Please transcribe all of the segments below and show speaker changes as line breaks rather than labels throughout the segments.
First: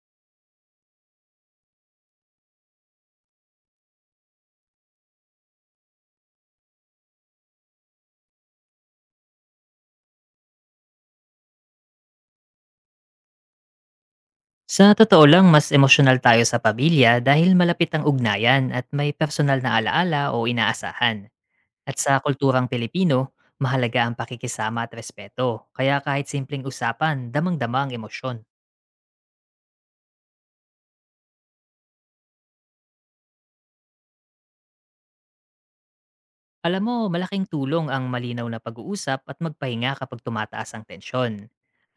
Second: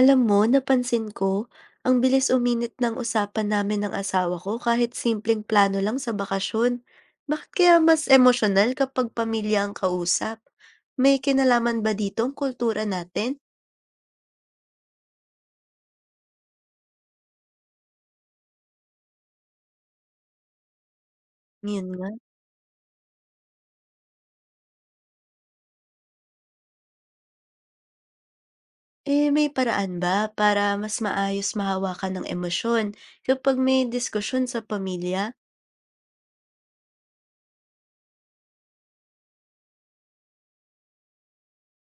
Alam mo, napansin ko, ang bilis uminit ng usapan namin ng asawa ko kahit simpleng plano lang sa bakasyon. Bakit kaya mas emosyonal kapag pamilya ang kausap? May kinalaman ba dito ang kultura natin?
Sa totoo lang, mas emosyonal tayo sa pamilya dahil malapit ang ugnayan at may personal na alaala o inaasahan.
Yun
At
nga.
sa kulturang Pilipino, mahalaga ang pakikisama at respeto. Kaya kahit simpleng usapan, damang-dama ang emosyon.
Eh, may paraan ba para mas maayos mahawakan ng emosyon kapag may diskusyon sa pamilya?
Alam mo, malaking tulong ang malinaw na pag-uusap at magpahinga kapag tumataas ang tensyon.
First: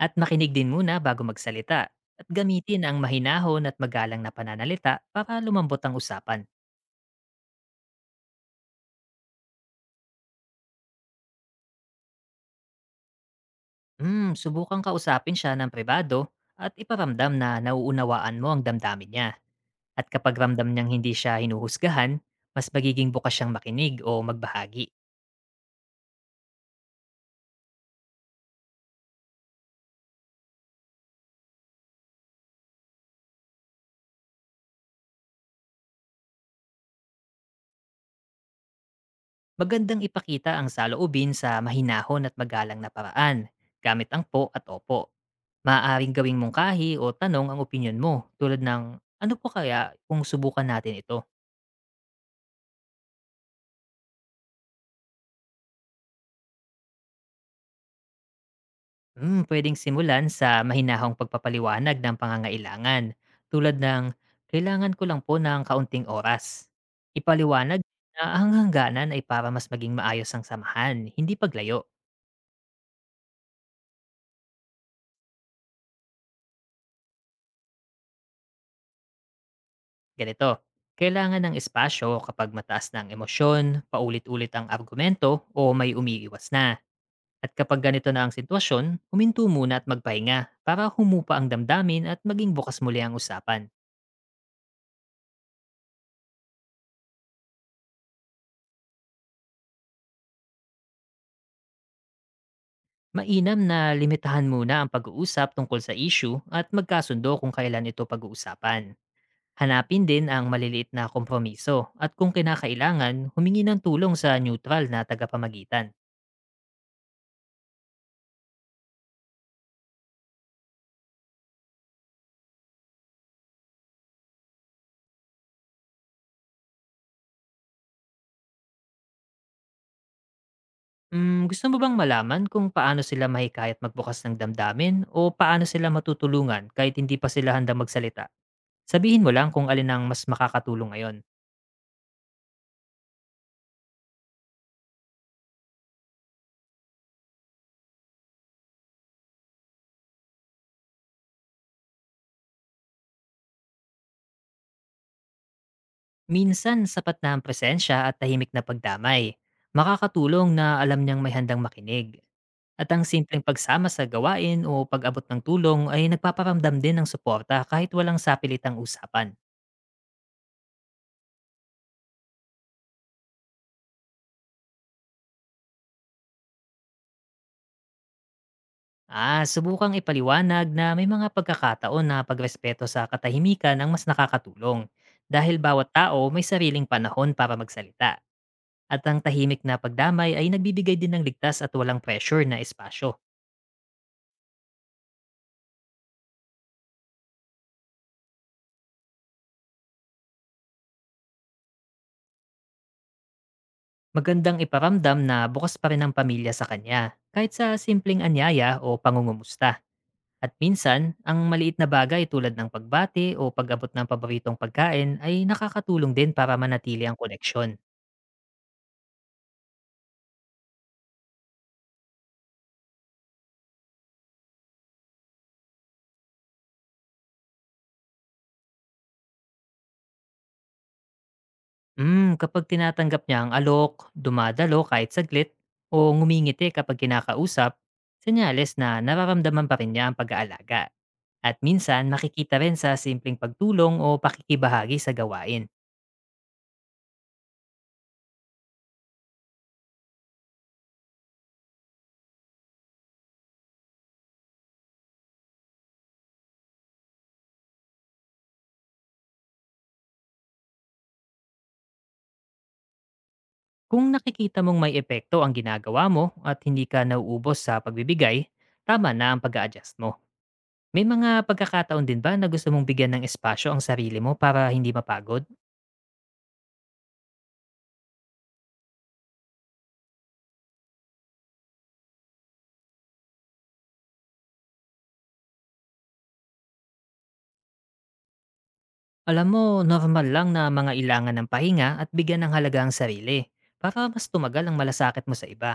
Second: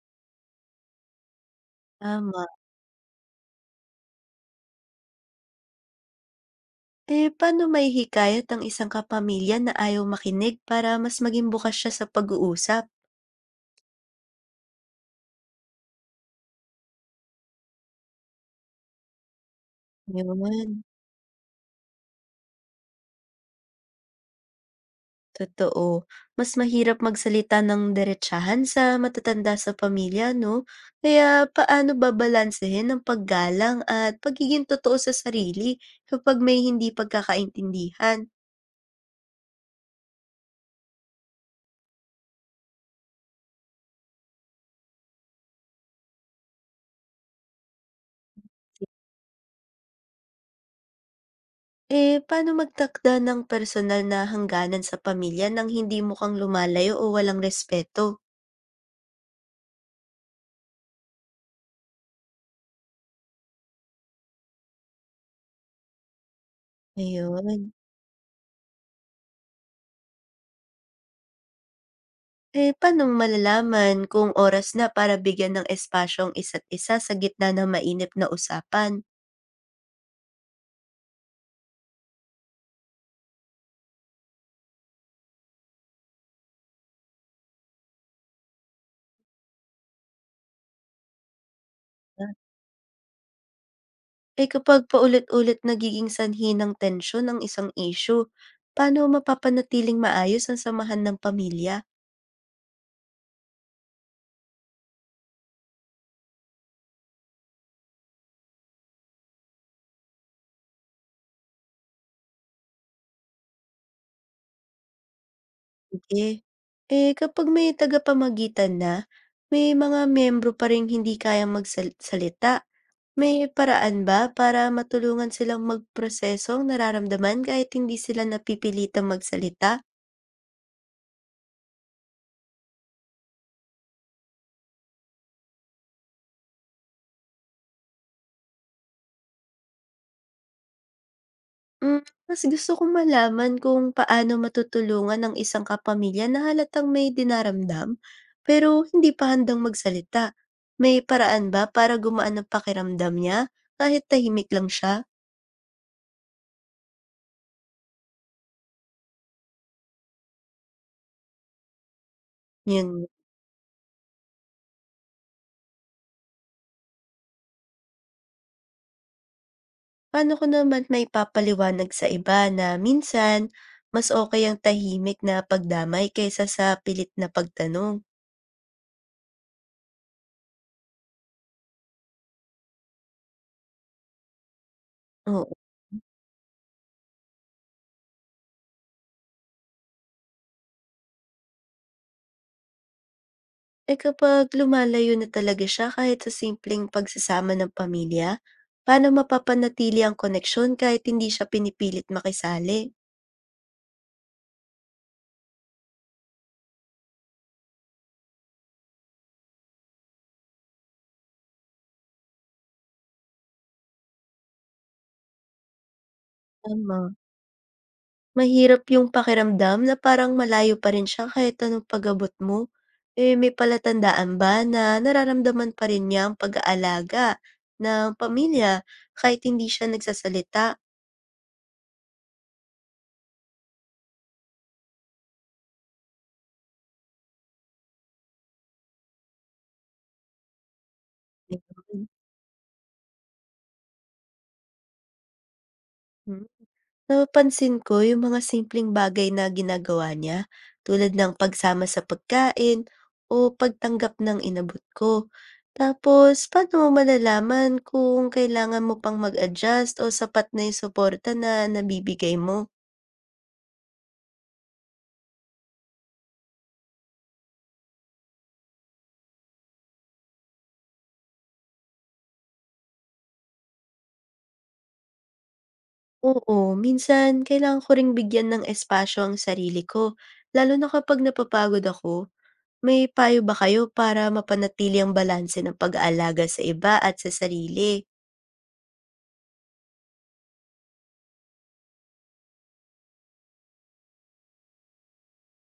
At makinig din muna bago magsalita at
Tama.
gamitin ang mahinahon at magalang na pananalita para lumambot ang usapan.
Eh, paano may hikayat ang isang kapamilya na ayaw makinig para mas maging bukas siya sa pag-uusap?
Subukang kausapin siya ng privado at iparamdam na nauunawaan mo ang damdamin niya. At kapag ramdam
Yun.
niyang hindi siya hinuhusgahan, mas magiging bukas siyang makinig o magbahagi.
Totoo. Mas mahirap magsalita ng diretsahan sa matatanda sa pamilya, no? Kaya paano babalansehin ang paggalang at pagiging totoo sa sarili kapag may hindi pagkakaintindihan?
Magandang ipakita ang saloobin sa mahinahon at magalang na paraan, gamit ang po at opo. Maaaring gawing mungkahi o tanong ang opinyon mo tulad ng ano po kaya kung subukan natin ito?
Eh, paano magtakda ng personal na hangganan sa pamilya nang hindi mukhang lumalayo o walang respeto?
Puwedeng simulan sa mahinahong pagpapaliwanag ng pangangailangan, tulad ng, "Kailangan ko lang po ng kaunting oras."
Ayun.
Ipaliwanag na ang hangganan ay para mas maging maayos ang samahan, hindi paglayo.
Eh, paano malalaman kung oras na para bigyan ng espasyong isa't isa sa gitna ng mainip na usapan?
Ganito, kailangan ng espasyo kapag mataas na ang emosyon, paulit-ulit ang argumento, o may umiiwas na. At kapag ganito na ang sitwasyon, huminto muna at magpahinga para humupa ang damdamin at maging bukas muli ang usapan.
Eh, kapag paulit-ulit nagiging sanhi ng tensyon ang isang issue, paano mapapanatiling maayos ang samahan ng pamilya?
Mainam na limitahan muna ang pag-uusap tungkol sa issue at magkasundo kung kailan ito pag-uusapan. Hanapin din ang maliliit na kompromiso at kung kinakailangan, humingi ng tulong sa neutral na tagapamagitan.
Sige. Eh, kapag may tagapamagitan na, may mga miyembro pa ring hindi kayang magsalita. May paraan ba para matulungan silang magproseso ang nararamdaman kahit hindi sila napipilitang magsalita?
Gusto mo bang malaman kung paano sila mahikayat magbukas ng damdamin o paano sila matutulungan kahit hindi pa sila handang magsalita? Sabihin mo lang kung alin ang mas makakatulong ngayon.
Hmm, mas gusto kong malaman kung paano matutulungan ng isang kapamilya na halatang may dinaramdam, pero hindi pa handang magsalita. May paraan ba para gumaan ang pakiramdam niya kahit tahimik lang siya?
Minsan sapat na ang presensya at tahimik na pagdamay. Makakatulong na alam niyang may handang makinig. At ang
Yun,
simpleng pagsama sa gawain o pag-abot ng tulong ay nagpaparamdam din ng suporta kahit walang sapilitang usapan.
paano ko naman may papaliwanag sa iba na minsan mas okay ang tahimik na pagdamay kaysa sa pilit na pagtanong?
Ah, subukang ipaliwanag na may mga pagkakataon na pagrespeto sa katahimikan ang mas nakakatulong dahil bawat tao may sariling panahon para magsalita. At ang tahimik na pagdamay ay nagbibigay din ng ligtas at walang pressure na espasyo.
Eh, kapag lumalayo na talaga siya kahit sa simpleng pagsasama ng pamilya, paano mapapanatili ang koneksyon kahit hindi siya pinipilit makisali?
Magandang iparamdam na bukas pa rin ang pamilya sa kanya, kahit sa simpleng anyaya o pangungumusta. At minsan, ang maliit na bagay tulad ng pagbati o pag-abot ng paboritong pagkain ay nakakatulong din para manatili
Tama.
ang koneksyon.
Mahirap yung pakiramdam na parang malayo pa rin siya kahit anong pag-abot mo. Eh, may palatandaan ba na nararamdaman pa rin niya ang pag-aalaga ng pamilya kahit hindi siya nagsasalita?
Kapag tinatanggap niya ang alok, dumadalo kahit saglit, o ngumingiti kapag kinakausap, senyales na nararamdaman pa rin niya ang pag-aalaga. At minsan, makikita rin sa simpleng pagtulong o pakikibahagi sa gawain.
Mhm. Napapansin ko yung mga simpleng bagay na ginagawa niya, tulad ng pagsama sa pagkain o pagtanggap ng inabot ko. Tapos, paano mo malalaman kung kailangan mo pang mag-adjust o sapat na yung suporta na nabibigay mo?
Kung nakikita mong may epekto ang ginagawa mo at hindi ka nauubos sa pagbibigay, tama na ang pag-a-adjust mo. May mga pagkakataon din ba na gusto mong bigyan ng espasyo ang sarili mo para hindi mapagod?
Oo, minsan kailangan ko ring bigyan ng espasyo ang sarili ko, lalo na kapag napapagod ako. May payo ba kayo para mapanatili ang balanse ng pag-aalaga sa iba at sa sarili?
Alam mo, normal lang na mga ilangan ng pahinga at bigyan ng halaga ang sarili para mas tumagal ang malasakit mo sa iba.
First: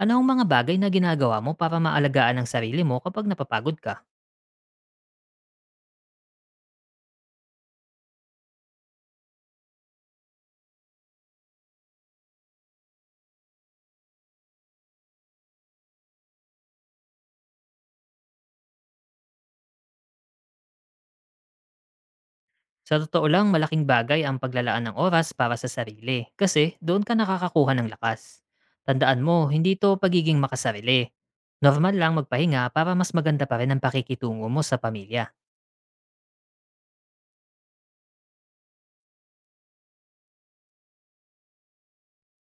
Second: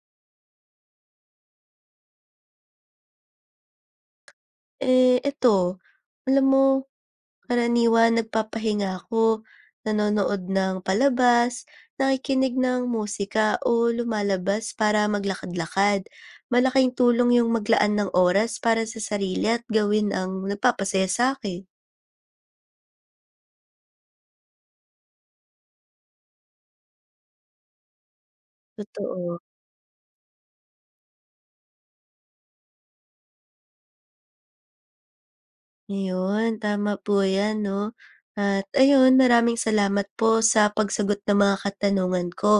Ano ang mga bagay na ginagawa mo para maalagaan ang sarili mo kapag napapagod ka?
Eh, eto, alam mo, karaniwan nagpapahinga ako, nanonood ng palabas, nakikinig ng musika o lumalabas para maglakad-lakad. Malaking tulong yung maglaan ng oras para sa sarili at gawin ang nagpapasaya sa'kin.
Sa totoo lang, malaking bagay ang paglalaan ng oras para sa sarili kasi doon ka nakakakuha ng lakas. Tandaan
Totoo.
mo, hindi ito pagiging makasarili. Normal lang magpahinga para mas maganda pa rin ang pakikitungo mo sa pamilya.
Ayun, tama po 'yan 'no. At ayun, maraming salamat po sa pagsagot ng mga katanungan ko,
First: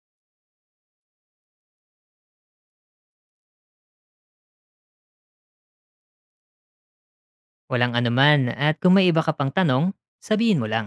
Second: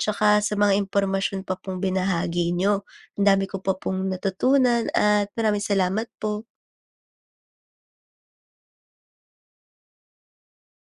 tsaka sa mga impormasyon pa pong binahagi niyo. Ang dami ko pa pong natutunan at maraming salamat po.
Walang anuman at kung may iba ka pang tanong, sabihin mo lang.